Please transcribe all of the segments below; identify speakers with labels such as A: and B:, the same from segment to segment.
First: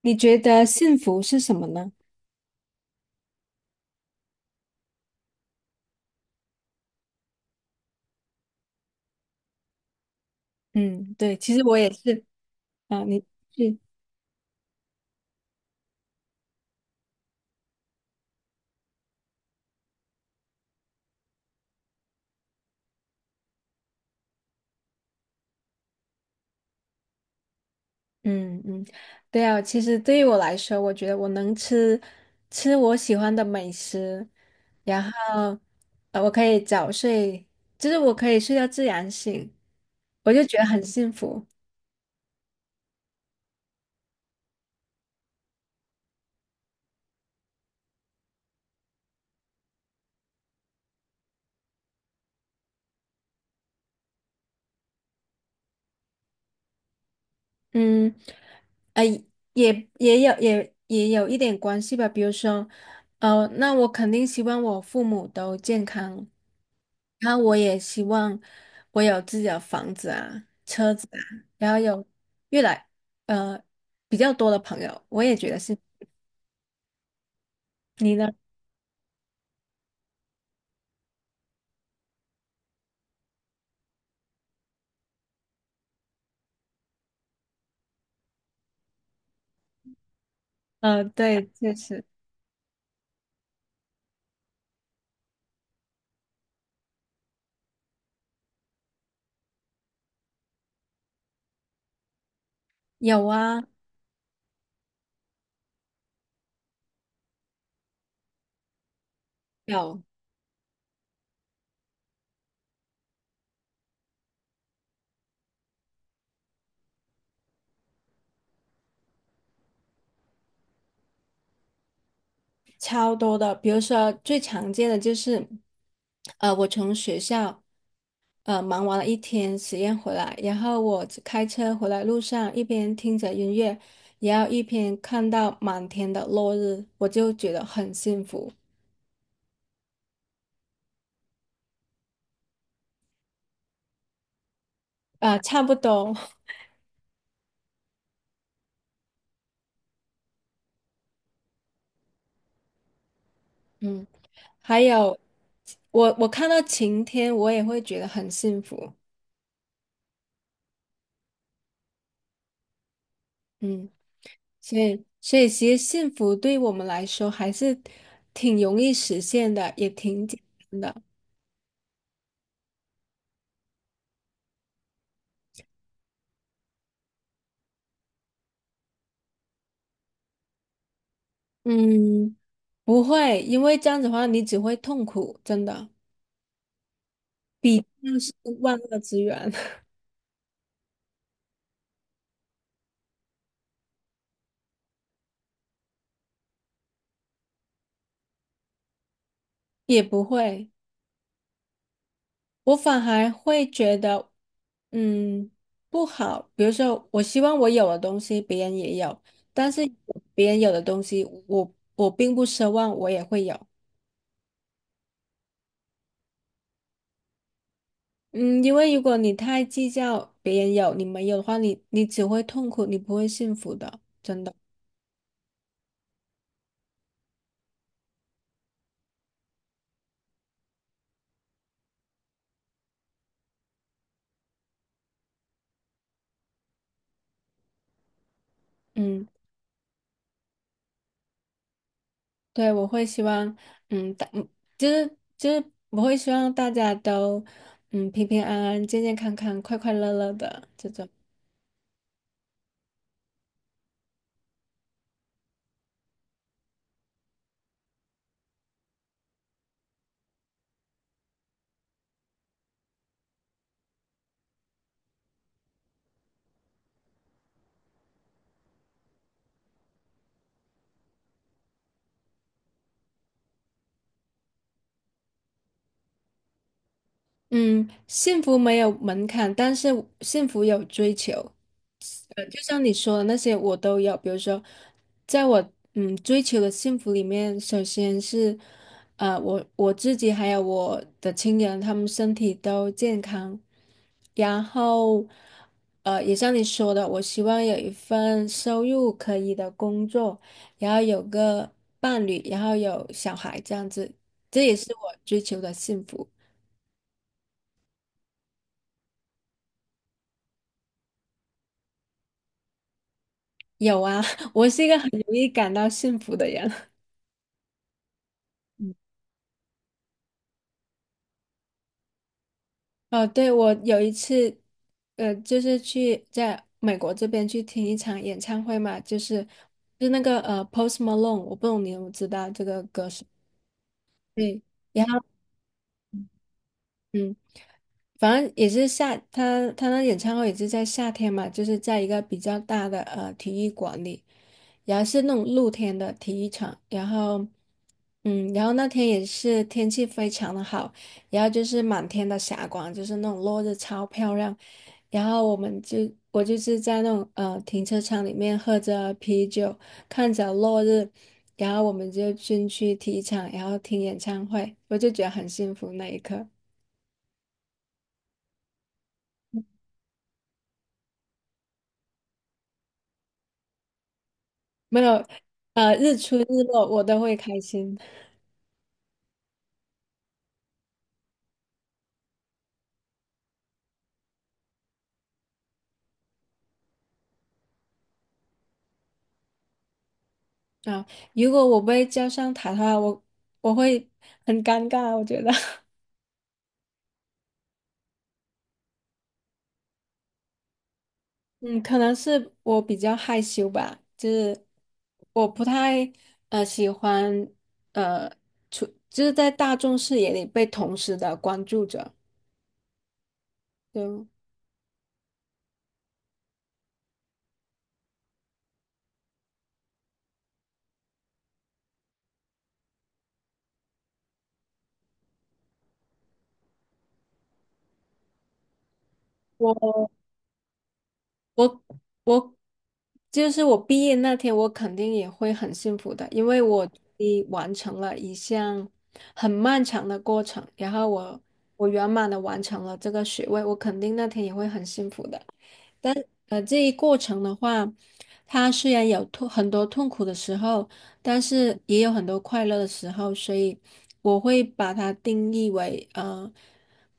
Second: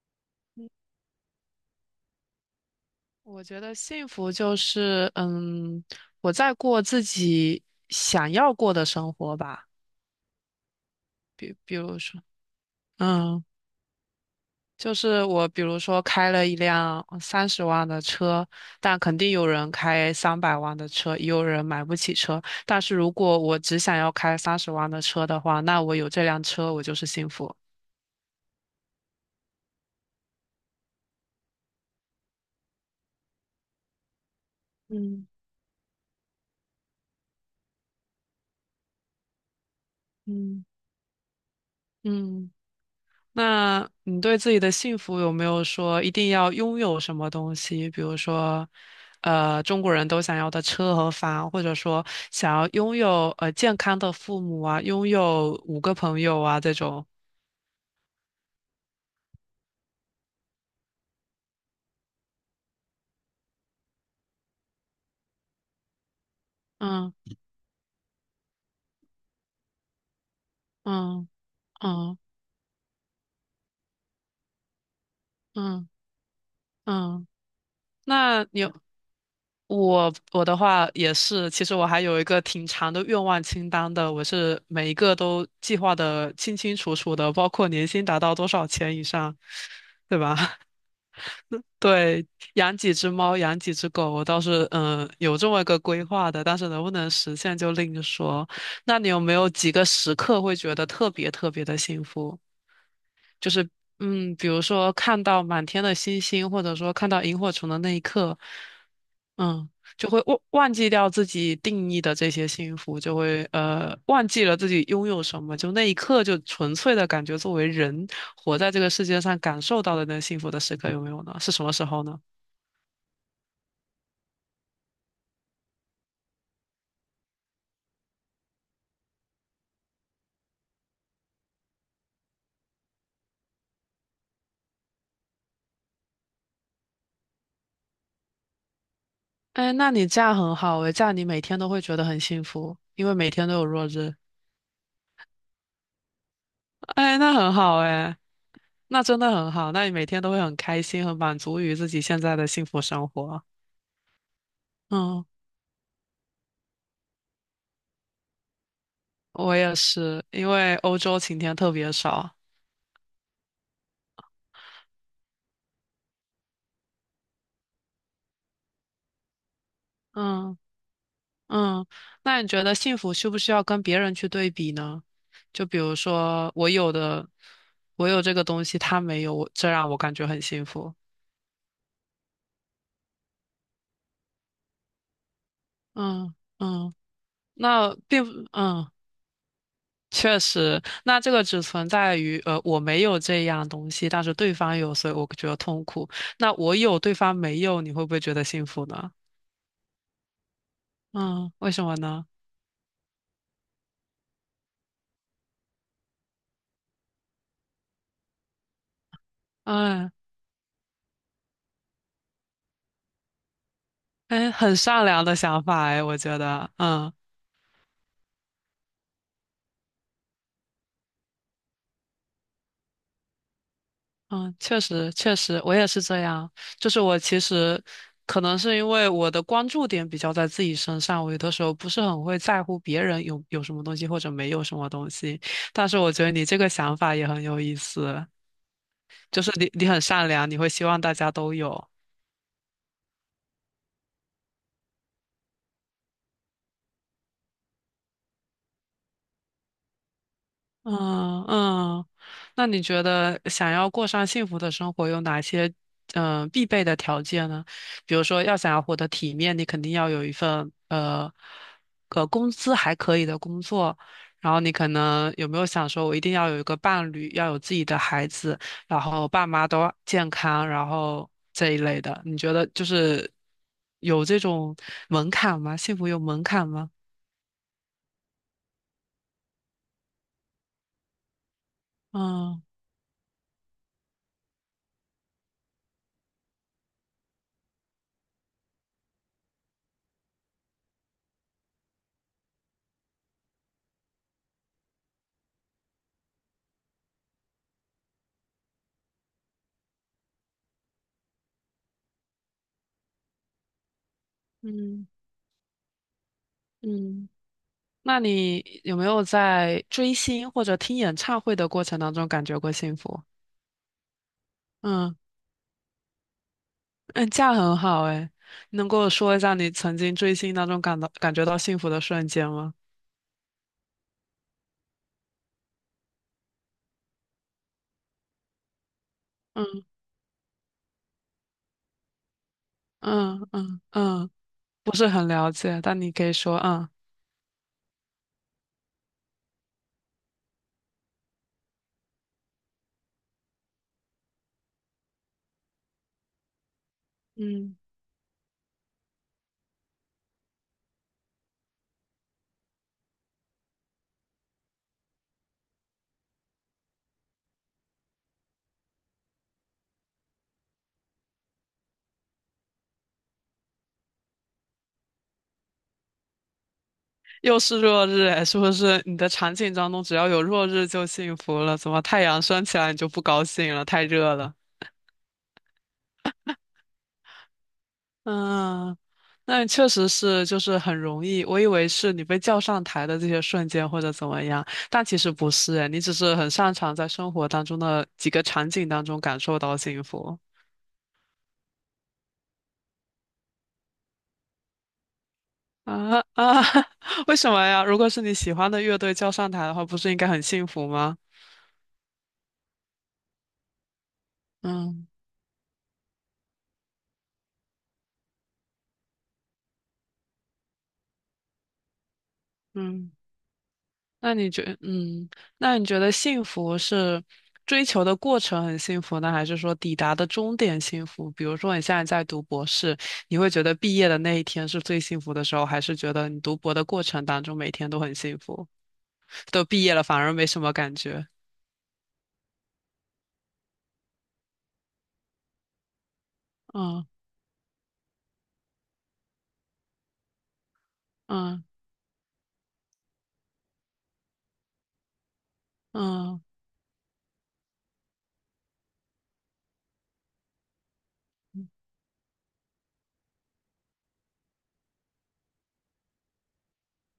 A: 你觉得幸福是什么呢？
B: 我觉得幸福就是，我在过自己想要过的生活吧。
A: 嗯，对，其
B: 比
A: 实
B: 比
A: 我也
B: 如
A: 是。
B: 说，
A: 啊，你
B: 嗯，
A: 是？
B: 就是我比如说开了一辆三十万的车，但肯定有人开300万的车，也有人买不起车。但是如果我只想要开三十万的车的话，那我有这辆车，我就是幸福。
A: 嗯嗯，对啊，其实对于我来说，我觉得我能吃我喜欢的美食，然
B: 嗯
A: 后我可以早睡，就是我可以睡到自然醒，我就觉得
B: 嗯
A: 很幸福。
B: 嗯。那你对自己的幸福有没有说一定要拥有什么东西？比如说，中国人都想要的车和房，或者说想要拥有健康的父母啊，拥有五个朋友啊这种。
A: 嗯，呃，也有一点关系吧。比如说，那我肯定希望我父母都健康，
B: 嗯
A: 然后我也希望我有自己的房子啊、车子啊，
B: 嗯
A: 然后有
B: 嗯
A: 越来呃比较多的朋友，我也觉得是。
B: 嗯嗯。
A: 你呢？
B: 那你有我我的话也是，其实我还有一个挺长的愿望清单的，我是每一个都计划的清清楚楚的，包括年薪达到多少钱以上，对吧？
A: 对，确实。
B: 对，养几只猫，养几只狗，我倒是有这么一个规划的，但是能不能实现就另说。那你有没有几个时刻会觉得特别特别的幸福？
A: 有
B: 就
A: 啊，
B: 是比如说看到满天的星星，或者说看到萤火虫的那一刻，嗯，
A: 有
B: 就会忘记掉自己定义的这些幸福，就会忘记了自己拥有什么，就那一刻就纯粹的感觉，作为人活在这个世界上感受到的那幸福的时刻有没有呢？是什么时候呢？
A: 超多的。比如说最常见的就是，我从学校。忙完了一天实验回来，然后我开车回来路上，一边听着音乐，然后一边看到满天的落日，我就觉得很幸福。
B: 哎，那你这样很好诶，这样你每天都会觉得很幸福，因为每天都有落日。
A: 啊，差不多。
B: 哎，那很好哎，那真的很好，那你每天都会很开心，很满足于自己现在的幸福生活。
A: 嗯，还有
B: 嗯，
A: 我看到晴天，我也会觉得很幸福。
B: 我也是，因为欧洲晴天特别少。
A: 嗯，所以其实幸福对我们来说还是挺容易实现的，也挺简
B: 嗯
A: 单的。
B: 嗯，那你觉得幸福需不需要跟别人去对比呢？就比如说我有的，我有这个东西，他没有，我这让我感觉很幸福。
A: 嗯，不会，因为这样子的话你只会痛苦，真的。
B: 嗯嗯，
A: 比
B: 那
A: 那
B: 并不
A: 是万
B: 。
A: 恶之源。
B: 确实，那这个只存在于我没有这样东西，但是对方有，所以我觉得痛苦。那我有，对方没有，你会不会觉得幸福呢？
A: 也不会。
B: 嗯，为什么呢？
A: 我反而会觉得，嗯，不好。比如说，我希望我有的东西别人也有，但是
B: 嗯，
A: 别人有的东西我并不奢望我也会有。
B: 哎，很善良的想法哎，我觉得，
A: 嗯，因为如果你太计较别人有你没有的话，你只会痛苦，你不会幸福的，真
B: 嗯，
A: 的。
B: 确实确实，我也是这样。就是我其实可能是因为我的关注点比较在自己身上，我有的时候不是很会在乎别人有什么东西或者没有什么东西。但是我觉得你这个想法也很有意思。
A: 嗯。
B: 就是你很善良，你会希望大家都有。
A: 对，我会希望，嗯，大，嗯就是就是我会希望大家都，嗯，平平安安、健健康康、快快乐乐的这种。
B: 嗯嗯，那你觉得想要过上幸福的生活有哪些必备的条件呢？比如说，要想要活得体面，你肯定要有一份工资还可以的工作。然后你可能有没有想说，我一定要有一个伴侣，要有自己的孩子，然后爸妈都健康，然后这一类的。你觉得就是有这种门槛吗？幸福有门槛吗？
A: 嗯，幸福没有门槛，但是幸福有追求。就
B: 嗯。
A: 像你说的那些，我都有。比如说，在我嗯追求的幸福里面，首先是我自己还有我的亲人，他们身体都健康。然后也像你说的，我希望有一份收入可以的工作，然后有个伴侣，然后有小孩，这样子，这也是
B: 嗯
A: 我追求的幸福。
B: 嗯，那你有没有在追星或者听演唱会的过程当中感觉过幸福？
A: 有啊，我是一个很
B: 嗯
A: 容易感到幸福的人。
B: 嗯，这样很好诶，能跟我说一下你曾经追星当中感到感觉到幸福的瞬间吗？
A: 哦，对，我有一次，就是去在美国这边去听一场演唱会嘛，就是
B: 嗯
A: 就是那个Post Malone，我不懂你有没有知道这个歌手。
B: 嗯嗯嗯，
A: 对，
B: 不
A: 然
B: 是
A: 后
B: 很了解，但你可以说啊
A: 嗯，反正也是夏，他那演唱会也是在夏天嘛，就是在一个比较大的体育馆里。然后是那种露天的体育场，然后，
B: 嗯，
A: 嗯，然后那天也是天气非常的好，然后就是满天的霞光，就是那种落日超漂亮，然后我就是在那种停车场里面喝着啤酒，看着落日，然后我们就进去体育场，然后听演唱会，我就觉得很幸福那一刻。
B: 又是落日诶，是不是你的场景当中只要有落日就幸福了？怎么太阳升起来你就不高兴了？太热了。
A: 没有，日出日落我都会开心。
B: 嗯，那确实是，就是很容易。我以为是你被叫上台的这些瞬间或者怎么样，但其实不是诶，你只是很擅长在生活当中的几个场景当中感受到幸福
A: 啊，如果我被叫上台的话，我会很尴尬，我觉得。
B: 啊啊！为什么呀？如果是你喜欢的乐队叫上台的话，不是应该很幸福吗？
A: 嗯，可能是我比较害羞吧，就是
B: 嗯
A: 我不太喜欢呃出，就是在大众视野里被同时的关注着。
B: 嗯。
A: 对。
B: 那你觉，嗯，那你觉得幸福是追求的过程很幸福呢，还是说抵达的终点幸福？比如说你现在在读博士，你会觉得毕业的那一天是最幸福的时候，还是觉得你读博的过程当中每天都很幸福，都毕业了
A: 我
B: 反而没什么感觉？
A: 我我就是我毕业那天，我肯定也会很幸福的，因为我终
B: 嗯
A: 于完成了一项很漫长的过程，然后我
B: 嗯
A: 我圆满的完成了这个学位，我肯定那天也会很幸福的。但
B: 嗯
A: 这一过程的话，它虽然很多痛苦的时候，但是也有很多快乐的时候，所以我会把它定义为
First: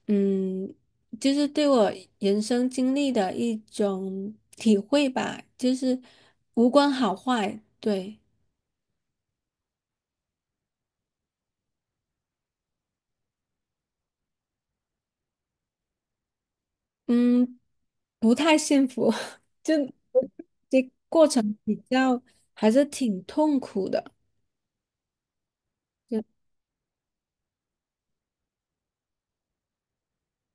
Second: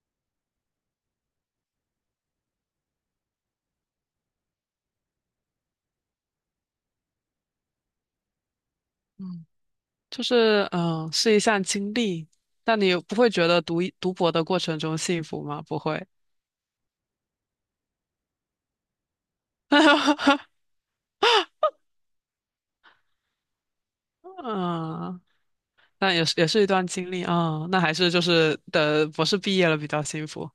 A: 嗯。就是对我人生经历的一种体会吧，就是无关好坏，对，
B: 嗯，就是是一项经历，但你不会觉得读博的过程中幸福吗？不会。
A: 嗯，不太幸福，就 这过程比较还是挺痛苦的，
B: 嗯那
A: 就
B: 也是也是一段经历啊，那还是就是等博士毕业了比较幸福，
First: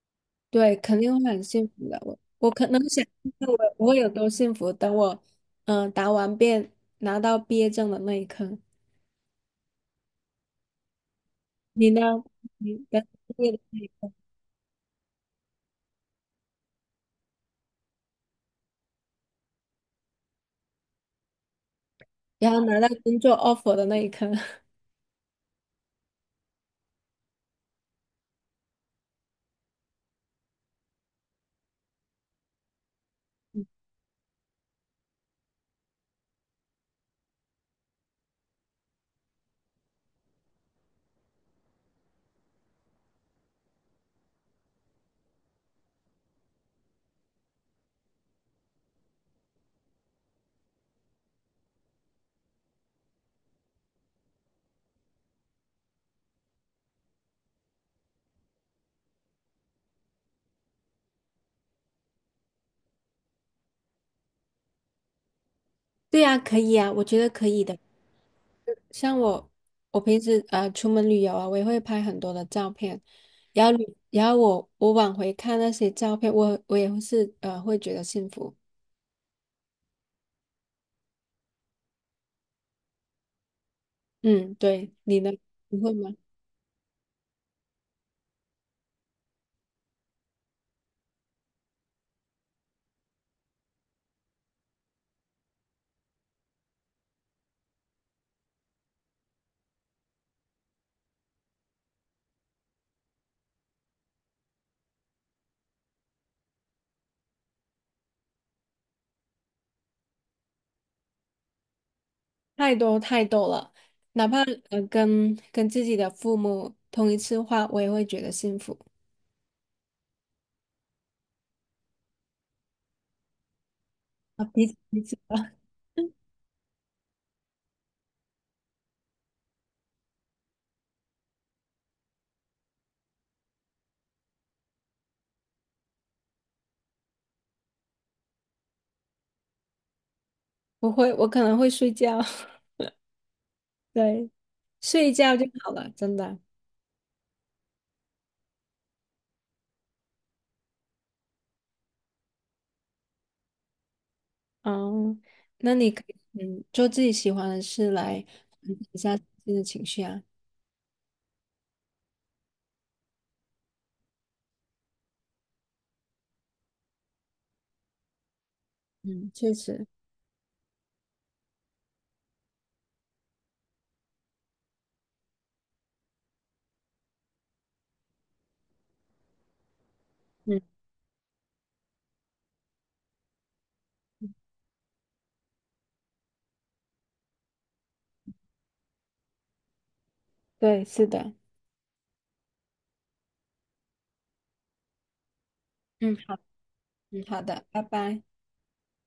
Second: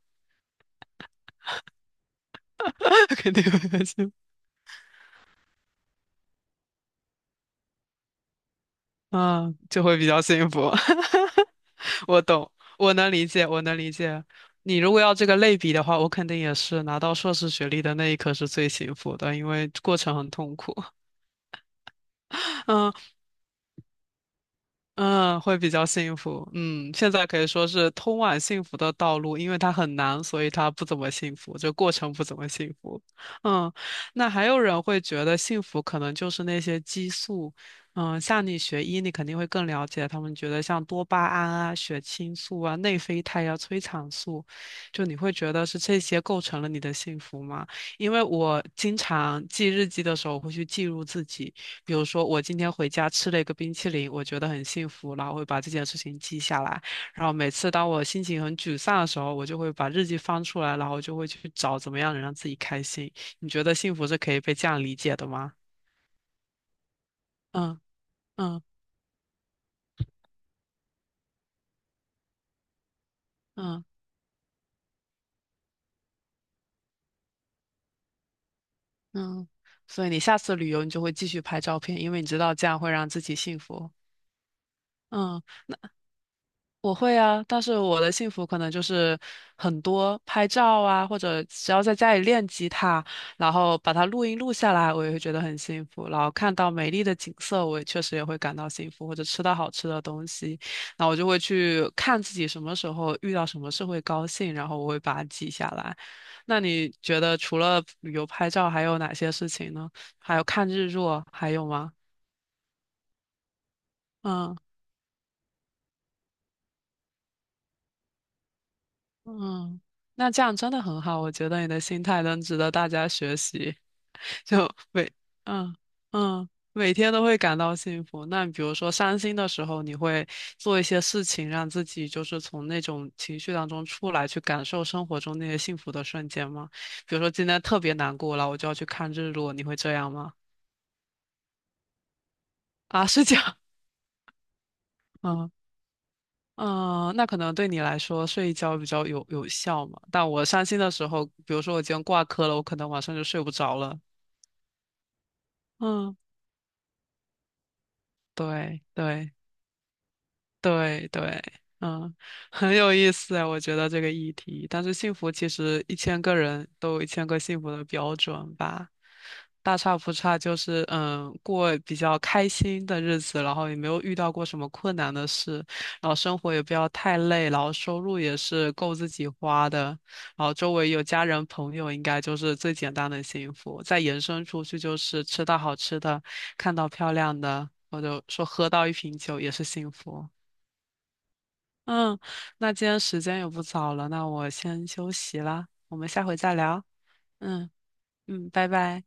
A: 对，肯定会很幸福的。我我可能想
B: 肯定
A: 象
B: 会很
A: 我有
B: 幸
A: 多幸福，等我答完辩拿到毕业证的那一刻，
B: 福啊，就会比较幸福。
A: 你呢？
B: 我懂，
A: 你
B: 我
A: 的
B: 能理
A: 毕
B: 解，
A: 业的
B: 我能
A: 那一
B: 理
A: 刻，
B: 解。你如果要这个类比的话，我肯定也是拿到硕士学历的那一刻是最幸福的，因为过程很痛苦。
A: 然后 拿到
B: 嗯。
A: 工作 offer 的那一刻。
B: 嗯，会比较幸福。嗯，现在可以说是通往幸福的道路，因为它很难，所以它不怎么幸福，就过程不怎么幸福。嗯，那还有人会觉得幸福可能就是那些激素。嗯，像你学医，你肯定会更了解。他们觉得像多巴胺啊、血清素啊、内啡肽啊、催产素，就你会觉得是这些构成了你的幸福吗？因为我经常记日记的时候会去记录自己。比如说，我今天回家吃了一个冰淇淋，我觉得很幸福，然后会把这件事情记下来。然后每次当我心情很沮丧的时候，我就会把日记翻出来，然后就会去找怎么样能让自己开心。你觉得幸福是可以被这样理解的吗？
A: 对呀，可以啊，我觉得可以的。
B: 嗯嗯
A: 像我，我平时出门旅游啊，我也会拍很多的照片，然后
B: 嗯
A: 然后我往回看那些照片，我也会是会觉得幸福。
B: 嗯。所以你下次旅游，你就会继续拍照片，因为你知道这样会让自己幸福。
A: 嗯，对，你呢？
B: 嗯。
A: 你会吗？
B: 我会啊，但是我的幸福可能就是很多拍照啊，或者只要在家里练吉他，然后把它录音录下来，我也会觉得很幸福。然后看到美丽的景色，我也确实也会感到幸福，或者吃到好吃的东西，那我就会去看自己什么时候遇到什么事会高兴，然后我会把它记下来。那你觉得除了旅游拍照，还有哪些事情呢？还有看日落，还有吗？
A: 太多太多了，哪怕
B: 嗯。
A: 跟自己的父母通一次话，我也会觉得幸福。
B: 嗯，那这样真的很好，我觉得你的心态能值得大家学习。
A: 啊，彼
B: 就
A: 此彼
B: 每
A: 此吧。
B: 嗯嗯每天都会感到幸福。那比如说伤心的时候，你会做一些事情，让自己就是从那种情绪当中出来，去感受生活中那些幸福的瞬间吗？比如说今天特别难过了，我就要去看日落，你会这样吗？
A: 不会，我可能会睡觉。
B: 啊，是这样，
A: 对，睡一 觉就
B: 嗯。
A: 好了，真的。
B: 嗯，那可能对你来说睡一觉比较有效嘛。但我伤心的时候，比如说我今天挂科了，我可能晚上就睡不着了。
A: 哦，那你可以
B: 嗯，
A: 做自己喜欢的事来缓
B: 对
A: 解一下自
B: 对，
A: 己的情绪啊。
B: 对对，嗯，很有意思啊，我觉得这个议题。但是幸福其实一千个人都有一千个幸福的标准吧，
A: 嗯，确
B: 大
A: 实。
B: 差不差，就是过比较开心的日子，然后也没有遇到过什么困难的事，然后生活也不要太累，然后收入也是够自己花的，然后
A: 嗯，
B: 周围有家人朋友，应该就是最简单的幸福。再延伸出去就是吃到好吃的，看到漂亮的，或者说喝到一瓶酒也是幸福。
A: 对，是的。
B: 嗯，那今天时间也不早了，那我先休息了，我们
A: 嗯，
B: 下
A: 好，
B: 回再聊。
A: 嗯，好的，
B: 嗯
A: 拜拜。
B: 嗯，拜拜。